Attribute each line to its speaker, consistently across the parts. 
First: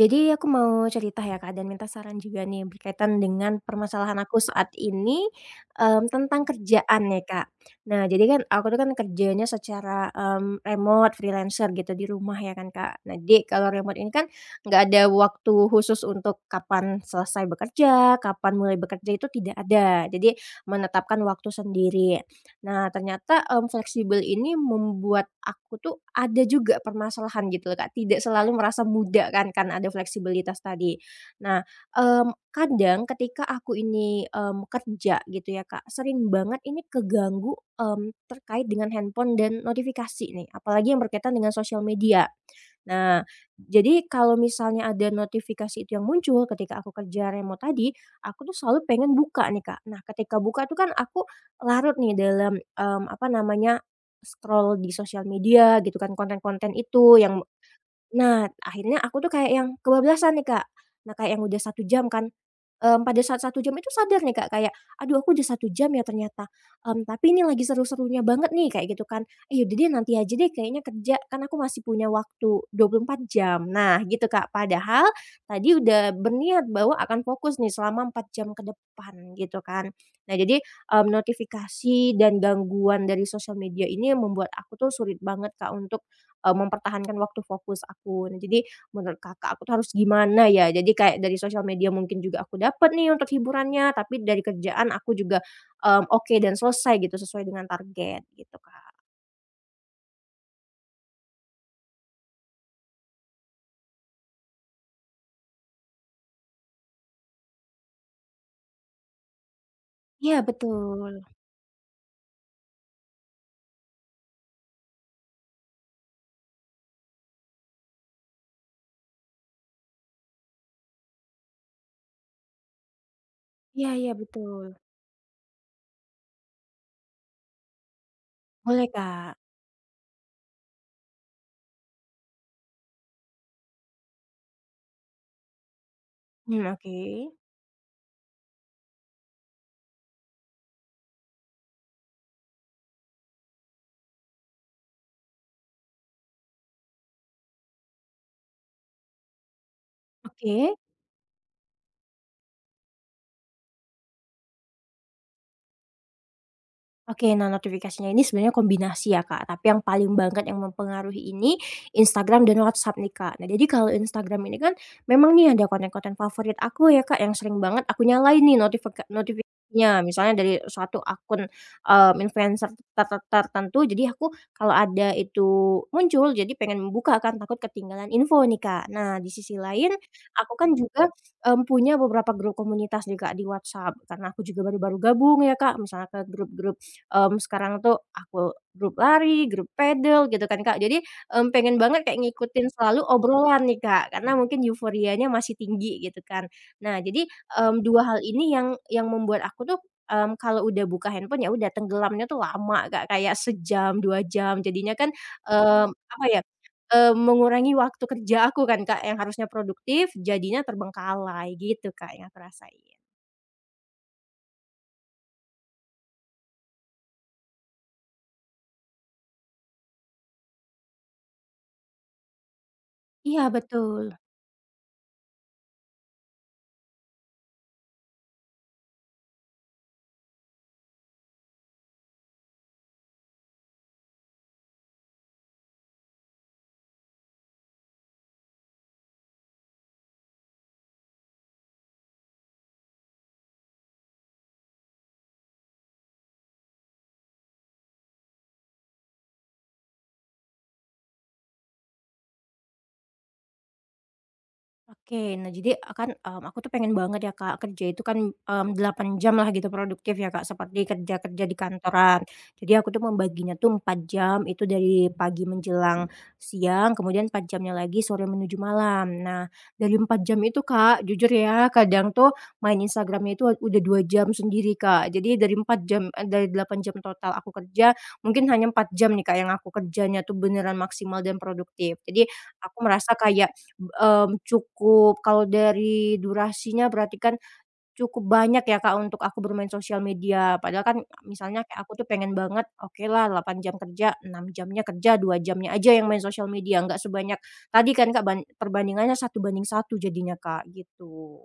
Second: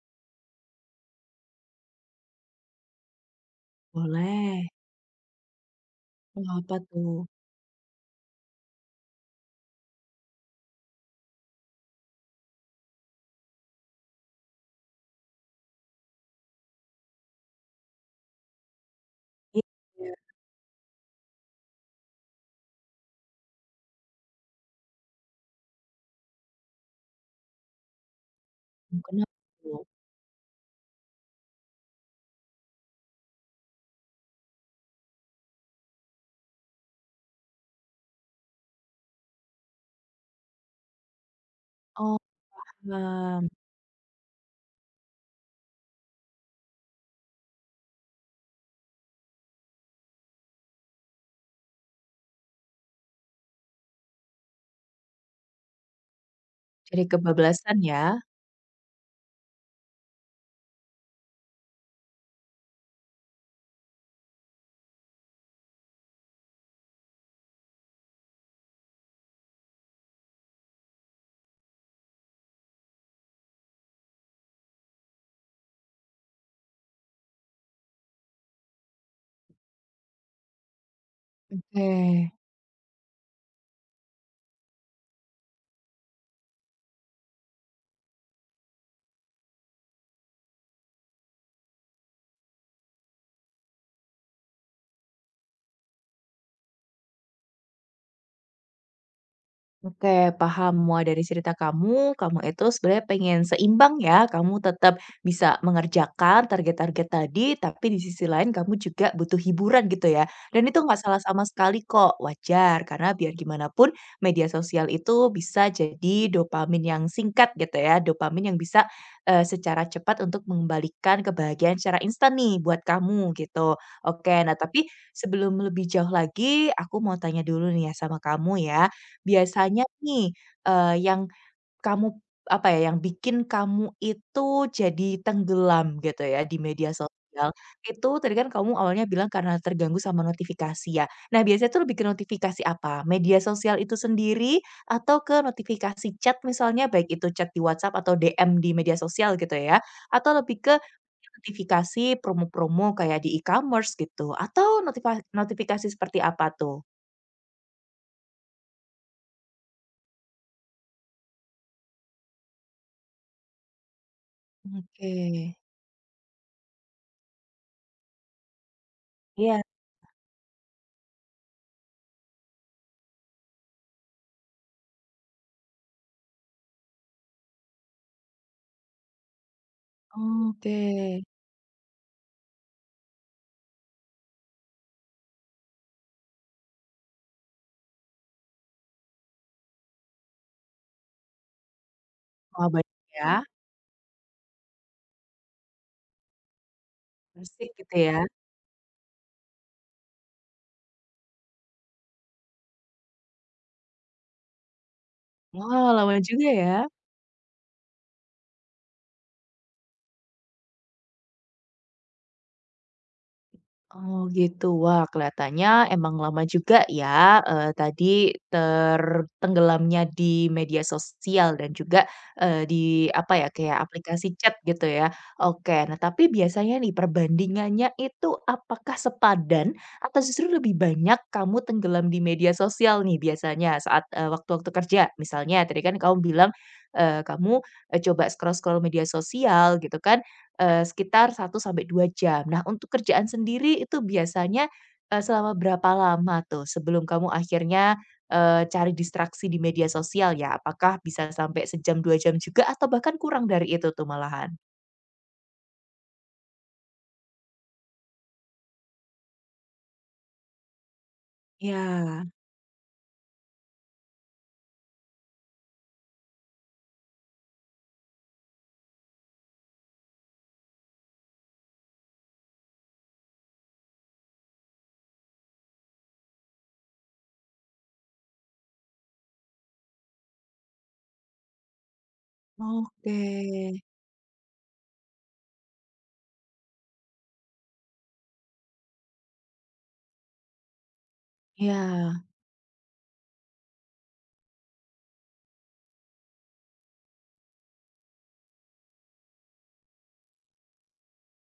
Speaker 1: Jadi aku mau cerita ya Kak, dan minta saran juga nih berkaitan dengan permasalahan aku
Speaker 2: Boleh.
Speaker 1: saat ini, tentang
Speaker 2: Wah, apa
Speaker 1: kerjaan
Speaker 2: tuh?
Speaker 1: ya Kak. Nah jadi kan aku tuh kan kerjanya secara, remote, freelancer gitu di rumah ya kan Kak. Nah jadi kalau remote ini kan nggak ada waktu khusus untuk kapan selesai bekerja, kapan mulai bekerja itu tidak ada.
Speaker 2: Iya,
Speaker 1: Jadi menetapkan waktu sendiri. Nah, ternyata, fleksibel ini membuat aku tuh ada juga permasalahan gitu loh, Kak, tidak selalu merasa muda
Speaker 2: kenapa
Speaker 1: kan
Speaker 2: tuh?
Speaker 1: ada fleksibilitas tadi. Nah, kadang ketika aku ini, kerja gitu ya, Kak, sering banget ini keganggu, terkait dengan handphone dan notifikasi nih, apalagi yang berkaitan dengan sosial
Speaker 2: Oh,
Speaker 1: media. Nah,
Speaker 2: paham.
Speaker 1: jadi kalau misalnya ada notifikasi itu yang muncul ketika aku kerja remote tadi, aku tuh selalu pengen buka nih, Kak. Nah, ketika buka tuh kan aku larut nih dalam, apa namanya, scroll di sosial media gitu kan, konten-konten
Speaker 2: Jadi
Speaker 1: itu yang.
Speaker 2: kebablasan ya?
Speaker 1: Nah, akhirnya aku tuh kayak yang kebablasan nih, Kak. Nah, kayak yang udah 1 jam kan, pada saat 1 jam itu sadar nih, Kak, kayak, "Aduh aku udah 1 jam ya ternyata, tapi ini lagi seru-serunya banget nih," kayak gitu kan. "Eh, yaudah deh nanti aja deh kayaknya kerja, kan aku masih punya waktu 24 jam." Nah, gitu, Kak. Padahal tadi udah berniat bahwa akan fokus nih selama 4 jam ke depan gitu kan. Nah, jadi,
Speaker 2: Oke.
Speaker 1: notifikasi dan gangguan dari sosial media ini membuat aku tuh sulit banget, Kak, untuk mempertahankan waktu fokus aku. Nah, jadi menurut Kakak aku tuh harus gimana ya? Jadi kayak dari sosial media mungkin juga aku dapat nih untuk hiburannya, tapi dari kerjaan aku juga, oke dan selesai gitu sesuai dengan target gitu, Kak.
Speaker 2: Oke, paham. Wah, dari cerita kamu, kamu itu sebenarnya pengen seimbang ya. Kamu tetap bisa mengerjakan target-target tadi, tapi di sisi lain kamu juga butuh hiburan gitu ya.
Speaker 1: Iya
Speaker 2: Dan itu nggak
Speaker 1: betul.
Speaker 2: salah sama sekali kok, wajar. Karena biar gimana pun media sosial itu bisa jadi dopamin yang singkat gitu ya. Dopamin yang bisa secara cepat untuk mengembalikan kebahagiaan secara instan nih buat kamu gitu.
Speaker 1: Iya iya
Speaker 2: Oke, nah
Speaker 1: betul.
Speaker 2: tapi sebelum lebih jauh lagi, aku mau tanya dulu nih ya sama kamu
Speaker 1: Boleh,
Speaker 2: ya.
Speaker 1: Kak.
Speaker 2: Biasanya nih, yang kamu apa ya, yang bikin kamu itu jadi tenggelam gitu ya di
Speaker 1: Hmm,
Speaker 2: media
Speaker 1: oke.
Speaker 2: sosial, itu tadi kan kamu awalnya bilang karena terganggu sama notifikasi ya. Nah, biasanya tuh lebih ke notifikasi apa? Media sosial itu sendiri atau ke notifikasi chat misalnya, baik itu chat di WhatsApp atau DM di media sosial gitu ya? Atau lebih ke
Speaker 1: Oke.
Speaker 2: notifikasi promo-promo kayak di e-commerce gitu, atau notifikasi seperti apa tuh?
Speaker 1: Oke, nah notifikasinya ini sebenarnya kombinasi ya Kak, tapi yang paling banget yang mempengaruhi ini, Instagram dan WhatsApp nih Kak. Nah jadi kalau Instagram ini kan,
Speaker 2: Oke.
Speaker 1: memang nih ada konten-konten favorit aku ya Kak, yang sering banget aku nyalain nih notifika
Speaker 2: Iya.
Speaker 1: notifikasinya. Misalnya dari suatu akun, influencer ter ter tertentu, jadi aku kalau ada itu muncul, jadi pengen membuka kan, takut ketinggalan info nih Kak. Nah di sisi lain, aku kan juga,
Speaker 2: Oke.
Speaker 1: punya beberapa grup komunitas nih Kak di WhatsApp, karena aku juga baru-baru gabung ya Kak, misalnya ke grup-grup. Sekarang tuh aku grup lari, grup pedal, gitu kan, Kak. Jadi, pengen banget kayak ngikutin
Speaker 2: Wah, banyak
Speaker 1: selalu
Speaker 2: ya,
Speaker 1: obrolan nih, Kak, karena mungkin euforianya masih tinggi gitu kan. Nah jadi,
Speaker 2: asik gitu
Speaker 1: 2
Speaker 2: ya.
Speaker 1: hal ini yang membuat aku tuh, kalau udah buka handphone ya udah tenggelamnya tuh lama, Kak, kayak sejam, 2 jam. Jadinya kan,
Speaker 2: Wah, lama
Speaker 1: apa ya,
Speaker 2: juga ya.
Speaker 1: mengurangi waktu kerja aku kan, Kak, yang harusnya produktif jadinya terbengkalai gitu, Kak, yang aku rasain.
Speaker 2: Oh gitu. Wah, kelihatannya emang lama juga ya, tadi tertenggelamnya di media sosial dan juga, di apa ya,
Speaker 1: Iya
Speaker 2: kayak
Speaker 1: betul.
Speaker 2: aplikasi chat gitu ya. Oke, nah tapi biasanya nih perbandingannya itu apakah sepadan atau justru lebih banyak kamu tenggelam di media sosial nih biasanya saat, waktu-waktu kerja? Misalnya tadi kan kamu bilang, kamu, coba scroll-scroll media sosial gitu kan. Sekitar 1 sampai 2 jam. Nah, untuk kerjaan sendiri itu biasanya, selama berapa lama tuh sebelum kamu akhirnya, cari distraksi di media sosial ya? Apakah bisa sampai sejam, 2 jam juga atau bahkan kurang dari itu tuh malahan?
Speaker 1: Oke, nah jadi, akan kan, aku tuh pengen banget ya Kak, kerja itu kan, 8 jam lah gitu produktif ya Kak, seperti kerja-kerja di kantoran.
Speaker 2: Ya,
Speaker 1: Jadi aku tuh membaginya tuh 4 jam, itu dari pagi menjelang siang, kemudian 4 jamnya lagi sore menuju malam. Nah, dari 4 jam itu Kak, jujur ya, kadang tuh main Instagramnya itu udah 2 jam sendiri Kak. Jadi dari 4 jam dari 8 jam total aku kerja, mungkin hanya 4 jam nih Kak, yang aku kerjanya tuh beneran maksimal dan produktif. Jadi aku merasa
Speaker 2: oke.
Speaker 1: kayak cukup kalau dari durasinya berarti kan cukup banyak ya, Kak, untuk aku bermain sosial media. Padahal kan misalnya kayak aku tuh
Speaker 2: Ya.
Speaker 1: pengen banget, oke lah 8 jam kerja, 6 jamnya kerja, 2 jamnya aja yang main sosial media, nggak sebanyak tadi kan, Kak, perbandingannya satu banding satu jadinya, Kak, gitu.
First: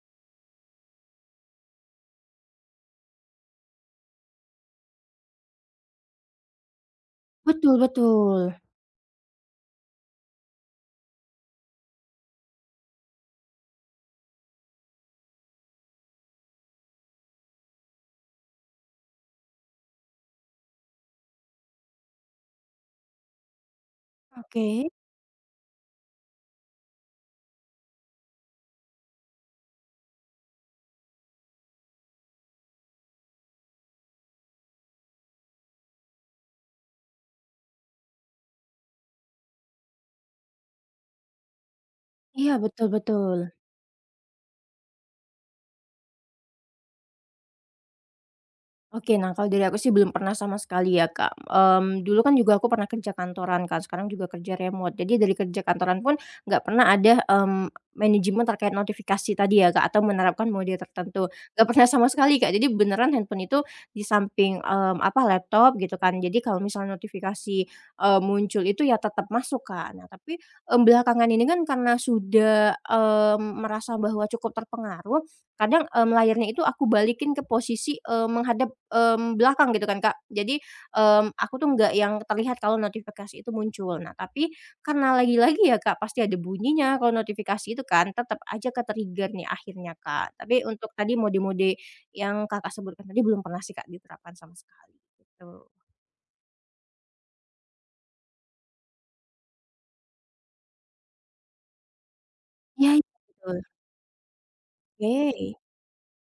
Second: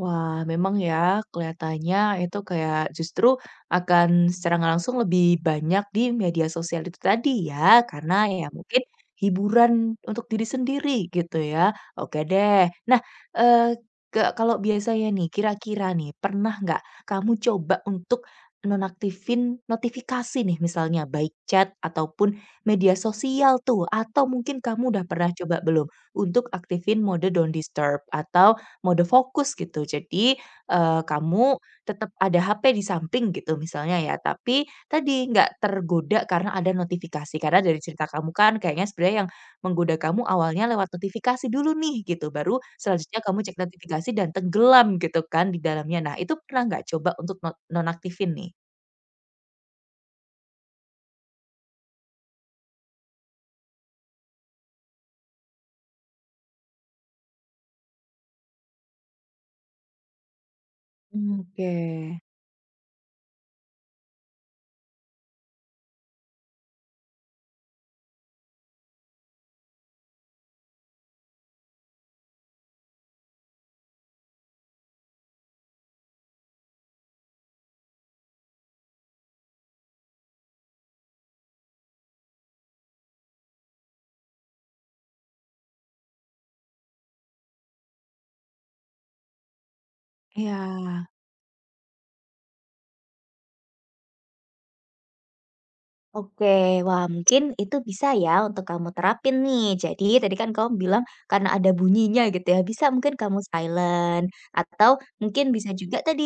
Speaker 2: Wah, memang ya kelihatannya itu kayak justru akan secara nggak langsung lebih banyak di media sosial itu tadi
Speaker 1: Betul
Speaker 2: ya, karena ya
Speaker 1: betul.
Speaker 2: mungkin hiburan untuk diri sendiri gitu ya. Oke deh. Nah, eee, ke kalau biasanya nih kira-kira nih pernah nggak kamu coba untuk nonaktifin notifikasi nih misalnya baik chat ataupun media sosial tuh, atau mungkin
Speaker 1: Oke.
Speaker 2: kamu udah pernah coba belum untuk aktifin mode don't disturb atau mode fokus gitu. Jadi, kamu tetap ada HP di samping gitu misalnya ya, tapi tadi nggak tergoda karena ada notifikasi. Karena dari cerita kamu kan kayaknya sebenarnya yang menggoda kamu awalnya lewat notifikasi dulu nih gitu,
Speaker 1: Iya,
Speaker 2: baru
Speaker 1: betul
Speaker 2: selanjutnya
Speaker 1: betul.
Speaker 2: kamu cek notifikasi dan tenggelam gitu kan di dalamnya. Nah itu pernah nggak coba untuk no nonaktifin nih?
Speaker 1: Oke, nah kalau dari aku sih belum pernah sama sekali ya, Kak. Dulu kan juga aku pernah kerja kantoran kan, sekarang juga kerja remote. Jadi dari kerja kantoran pun nggak pernah ada, manajemen terkait notifikasi tadi ya, Kak, atau menerapkan mode tertentu.
Speaker 2: Mmm,
Speaker 1: Nggak
Speaker 2: oke,
Speaker 1: pernah sama sekali, Kak. Jadi beneran handphone itu di samping, apa, laptop gitu kan. Jadi kalau misalnya notifikasi, muncul itu ya tetap masuk, Kak. Nah tapi, belakangan ini kan karena sudah, merasa bahwa cukup terpengaruh. Kadang, layarnya itu aku balikin ke posisi, menghadap, belakang gitu kan, Kak. Jadi, aku tuh nggak yang terlihat kalau notifikasi itu muncul. Nah, tapi karena lagi-lagi ya, Kak, pasti ada bunyinya kalau notifikasi itu kan, tetap aja ke-trigger nih akhirnya, Kak. Tapi untuk
Speaker 2: iya.
Speaker 1: tadi mode-mode yang Kakak sebutkan tadi belum pernah sih, Kak, diterapkan sama sekali, gitu.
Speaker 2: Oke, wah mungkin itu bisa ya untuk kamu terapin nih. Jadi tadi kan kamu bilang karena ada bunyinya gitu ya, bisa
Speaker 1: Iya iya,
Speaker 2: mungkin kamu
Speaker 1: betul.
Speaker 2: silent atau mungkin
Speaker 1: Oke,
Speaker 2: bisa juga tadi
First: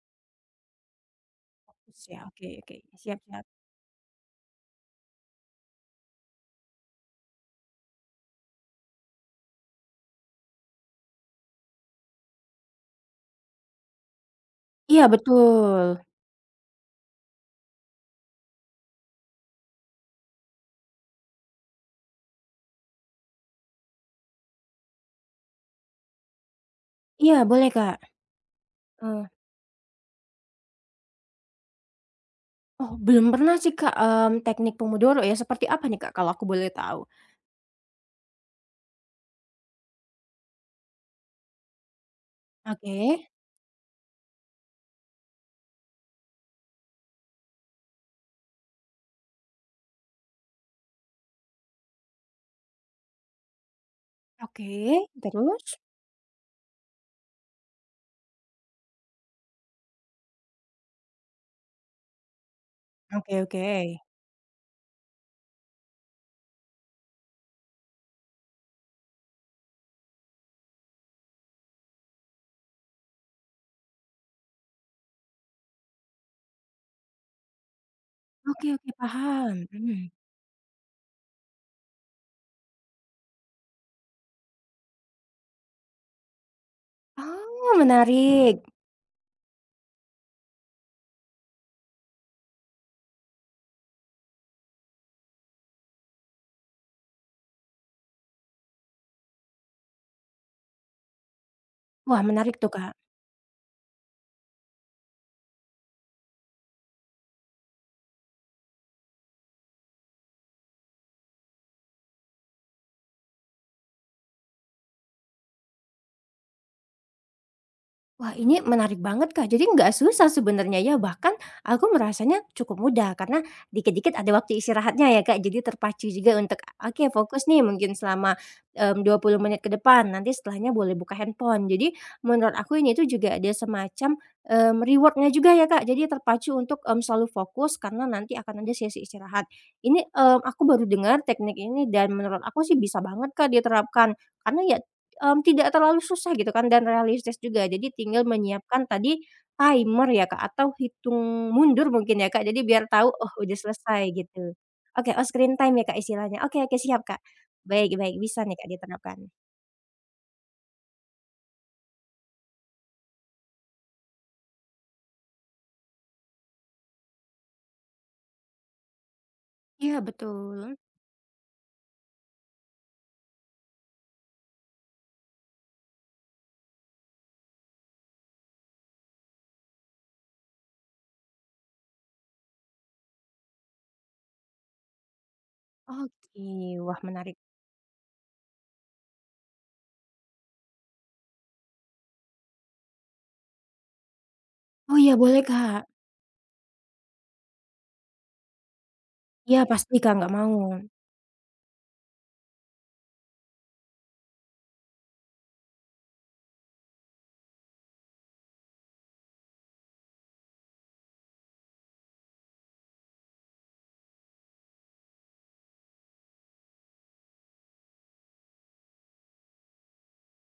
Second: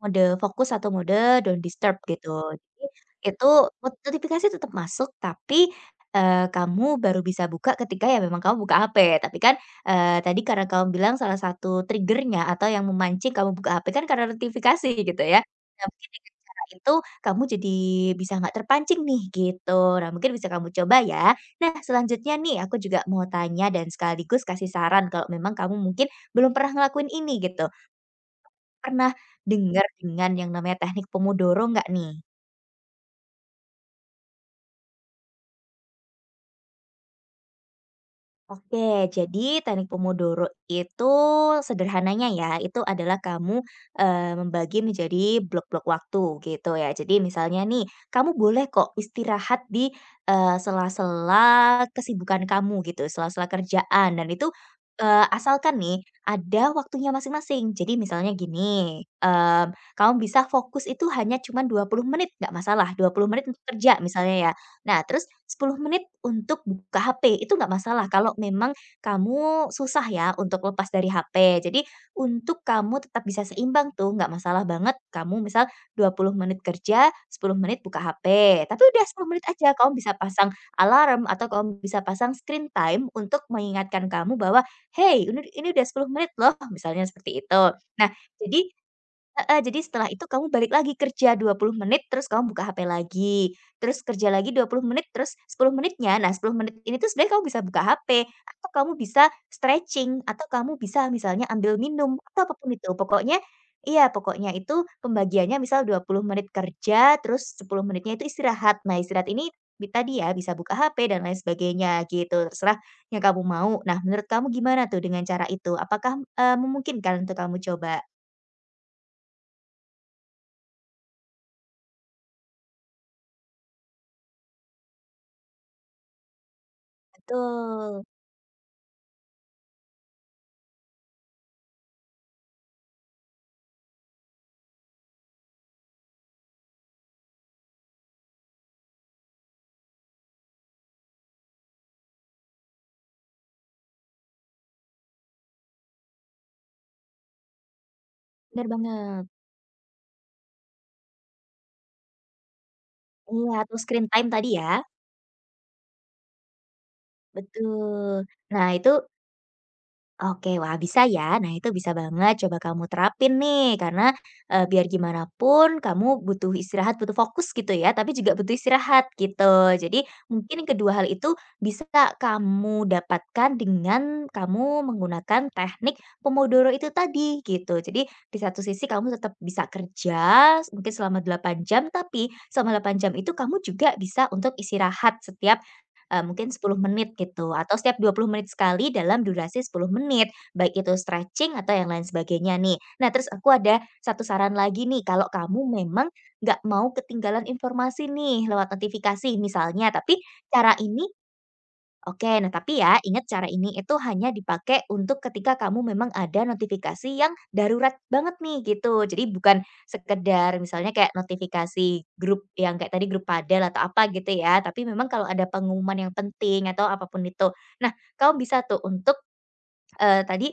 Speaker 2: mode fokus atau mode don't disturb
Speaker 1: fokus ya,
Speaker 2: gitu.
Speaker 1: oke oke,
Speaker 2: Jadi
Speaker 1: siap
Speaker 2: itu
Speaker 1: siap.
Speaker 2: not notifikasi tetap masuk tapi, kamu baru bisa buka ketika ya memang kamu buka HP. Tapi kan, tadi karena kamu bilang salah satu triggernya atau yang memancing kamu buka HP kan karena notifikasi
Speaker 1: Iya,
Speaker 2: gitu ya. Nah
Speaker 1: betul.
Speaker 2: mungkin dengan cara itu kamu jadi bisa nggak terpancing nih gitu. Nah mungkin bisa kamu coba ya. Nah selanjutnya nih aku juga mau tanya dan sekaligus kasih saran kalau memang kamu mungkin belum pernah ngelakuin
Speaker 1: Iya,
Speaker 2: ini gitu.
Speaker 1: boleh, Kak.
Speaker 2: Pernah
Speaker 1: Heeh.
Speaker 2: dengar dengan yang namanya teknik Pomodoro nggak nih?
Speaker 1: Oh, belum pernah sih, Kak, teknik pomodoro ya, seperti apa nih, Kak, kalau aku boleh tahu?
Speaker 2: Oke, jadi teknik Pomodoro itu sederhananya ya, itu
Speaker 1: Oke
Speaker 2: adalah kamu, membagi menjadi blok-blok waktu gitu ya. Jadi misalnya nih, kamu boleh kok istirahat di, sela-sela kesibukan kamu gitu, sela-sela kerjaan dan itu,
Speaker 1: oke. Terus?
Speaker 2: asalkan nih ada waktunya masing-masing. Jadi misalnya gini, kamu bisa fokus itu hanya cuma 20 menit, nggak masalah. Dua puluh
Speaker 1: Oke
Speaker 2: menit untuk
Speaker 1: oke.
Speaker 2: kerja misalnya ya. Nah terus 10 menit untuk buka HP, itu nggak masalah kalau memang kamu susah ya untuk lepas dari HP. Jadi untuk kamu tetap bisa seimbang tuh, nggak masalah banget kamu misal 20 menit kerja, 10 menit buka HP.
Speaker 1: Oke
Speaker 2: Tapi
Speaker 1: oke,
Speaker 2: udah 10 menit
Speaker 1: paham,
Speaker 2: aja kamu
Speaker 1: mhm.
Speaker 2: bisa pasang alarm atau kamu bisa pasang screen time untuk mengingatkan kamu bahwa, "Hey, ini udah 10 menit loh," misalnya seperti itu.
Speaker 1: Oh,
Speaker 2: Nah, jadi.
Speaker 1: menarik.
Speaker 2: Heeh, jadi setelah itu kamu balik lagi kerja 20 menit, terus kamu buka HP lagi, terus kerja lagi 20 menit, terus 10 menitnya, nah 10 menit ini tuh sebenarnya kamu bisa buka HP, atau kamu bisa stretching, atau kamu bisa misalnya ambil minum,
Speaker 1: Wah,
Speaker 2: atau
Speaker 1: menarik tuh,
Speaker 2: apapun itu.
Speaker 1: Kak.
Speaker 2: Pokoknya iya, pokoknya itu pembagiannya misal 20 menit kerja, terus 10 menitnya itu istirahat. Nah, istirahat ini tadi ya, bisa buka HP dan lain sebagainya gitu, terserah yang kamu mau. Nah, menurut kamu gimana tuh dengan cara itu? Apakah, memungkinkan untuk kamu coba?
Speaker 1: Wah, ini menarik banget, Kak. Jadi nggak susah sebenarnya ya, bahkan aku merasanya cukup mudah karena dikit-dikit ada waktu istirahatnya ya, Kak. Jadi terpacu juga untuk, oke fokus nih mungkin
Speaker 2: Betul.
Speaker 1: selama, 20 menit ke depan, nanti setelahnya boleh buka handphone. Jadi menurut aku ini tuh juga ada semacam, reward juga ya, Kak. Jadi terpacu untuk, selalu fokus karena nanti akan ada sesi istirahat. Ini, aku baru dengar teknik ini dan menurut aku sih bisa banget, Kak, diterapkan. Karena ya, tidak terlalu susah gitu kan dan realistis juga. Jadi tinggal
Speaker 2: Bener
Speaker 1: menyiapkan tadi
Speaker 2: banget.
Speaker 1: timer ya, Kak, atau hitung mundur mungkin ya, Kak, jadi biar tahu, oh
Speaker 2: Iya,
Speaker 1: udah
Speaker 2: atau
Speaker 1: selesai
Speaker 2: screen time tadi
Speaker 1: gitu.
Speaker 2: ya?
Speaker 1: Oke, oh screen time ya, Kak, istilahnya. Oke oke siap, Kak. Baik baik,
Speaker 2: Betul.
Speaker 1: bisa nih, Kak,
Speaker 2: Nah, itu.
Speaker 1: diterapkan.
Speaker 2: Oke, wah bisa ya. Nah, itu bisa banget coba kamu terapin nih karena, biar gimana pun kamu butuh istirahat, butuh fokus gitu ya, tapi juga butuh istirahat gitu.
Speaker 1: Iya
Speaker 2: Jadi mungkin
Speaker 1: betul.
Speaker 2: kedua hal itu bisa kamu dapatkan dengan kamu menggunakan teknik Pomodoro itu tadi gitu. Jadi di satu sisi kamu tetap bisa kerja mungkin selama 8 jam, tapi selama 8 jam itu kamu juga bisa untuk istirahat setiap
Speaker 1: Oke,
Speaker 2: mungkin sepuluh
Speaker 1: wah
Speaker 2: menit
Speaker 1: menarik.
Speaker 2: gitu atau setiap 20 menit sekali dalam durasi 10 menit, baik itu stretching atau yang lain sebagainya nih. Nah terus aku ada satu saran lagi
Speaker 1: Oh
Speaker 2: nih
Speaker 1: iya
Speaker 2: kalau
Speaker 1: boleh,
Speaker 2: kamu
Speaker 1: Kak.
Speaker 2: memang nggak mau ketinggalan informasi nih lewat notifikasi
Speaker 1: Iya
Speaker 2: misalnya,
Speaker 1: pasti, Kak,
Speaker 2: tapi
Speaker 1: nggak mau.
Speaker 2: cara ini. Oke, nah tapi ya ingat cara ini itu hanya dipakai untuk ketika kamu memang ada notifikasi yang darurat banget nih gitu. Jadi bukan sekedar misalnya kayak notifikasi grup yang kayak tadi grup padel atau apa gitu ya. Tapi memang kalau ada pengumuman yang penting atau apapun itu. Nah, kamu bisa tuh untuk tadi,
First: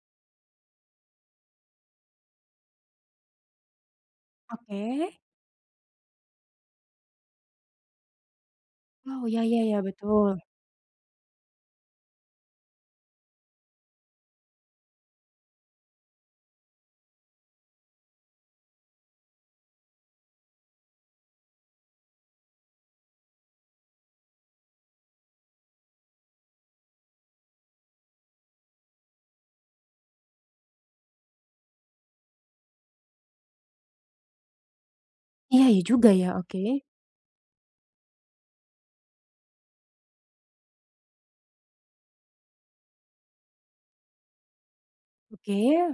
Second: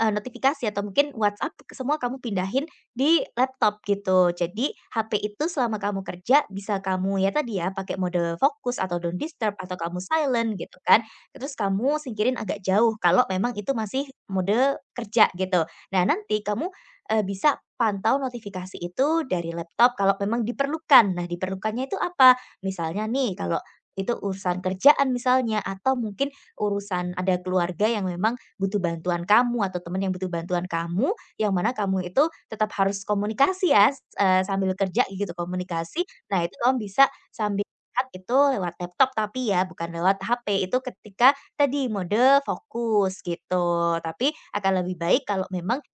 Speaker 2: notifikasi atau mungkin WhatsApp semua kamu pindahin di laptop gitu. Jadi
Speaker 1: Oke.
Speaker 2: HP itu selama kamu kerja bisa kamu ya tadi ya pakai mode fokus atau don't
Speaker 1: Oh ya
Speaker 2: disturb
Speaker 1: ya
Speaker 2: atau
Speaker 1: ya,
Speaker 2: kamu
Speaker 1: betul.
Speaker 2: silent gitu kan. Terus kamu singkirin agak jauh kalau memang itu masih mode kerja gitu. Nah nanti kamu, bisa pantau notifikasi itu dari laptop kalau memang diperlukan. Nah diperlukannya itu apa? Misalnya nih kalau itu urusan kerjaan misalnya atau mungkin urusan ada keluarga yang memang butuh bantuan kamu atau teman yang butuh bantuan kamu, yang mana kamu itu tetap harus komunikasi ya, sambil kerja gitu
Speaker 1: Iya ya
Speaker 2: komunikasi.
Speaker 1: juga ya,
Speaker 2: Nah, itu
Speaker 1: oke.
Speaker 2: kamu bisa sambil lihat itu lewat laptop tapi ya, bukan lewat HP, itu ketika tadi mode fokus gitu. Tapi akan lebih baik kalau
Speaker 1: Oke.
Speaker 2: memang,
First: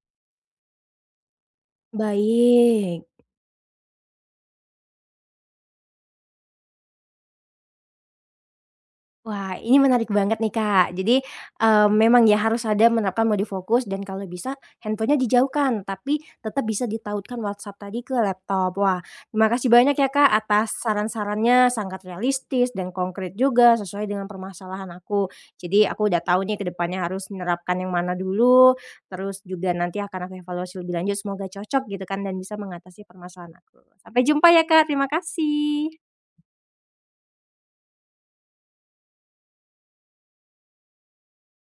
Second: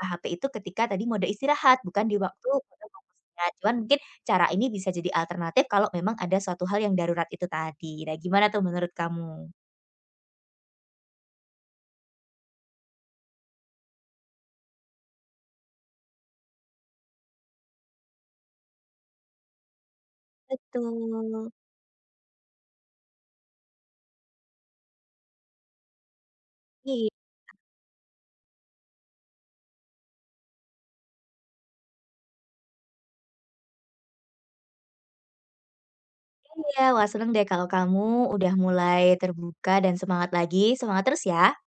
Speaker 2: HP itu ketika tadi mode istirahat, bukan di waktu mode
Speaker 1: Baik.
Speaker 2: kerja. Cuman mungkin cara ini bisa jadi alternatif kalau memang ada suatu hal yang darurat itu tadi. Nah, gimana tuh menurut kamu?
Speaker 1: Wah, ini menarik banget nih, Kak. Jadi, memang ya harus ada menerapkan mode fokus dan kalau bisa handphonenya dijauhkan, tapi tetap bisa ditautkan WhatsApp tadi ke laptop. Wah, terima kasih banyak ya, Kak, atas
Speaker 2: Betul,
Speaker 1: saran-sarannya sangat realistis dan konkret juga sesuai dengan permasalahan aku. Jadi aku udah tahu nih ke depannya
Speaker 2: iya.
Speaker 1: harus menerapkan yang mana dulu, terus juga nanti akan aku evaluasi lebih lanjut semoga cocok gitu kan dan bisa mengatasi permasalahan aku. Sampai jumpa ya, Kak, terima kasih.
Speaker 2: Iya, wah seneng deh kalau kamu udah mulai terbuka dan semangat lagi, semangat terus ya.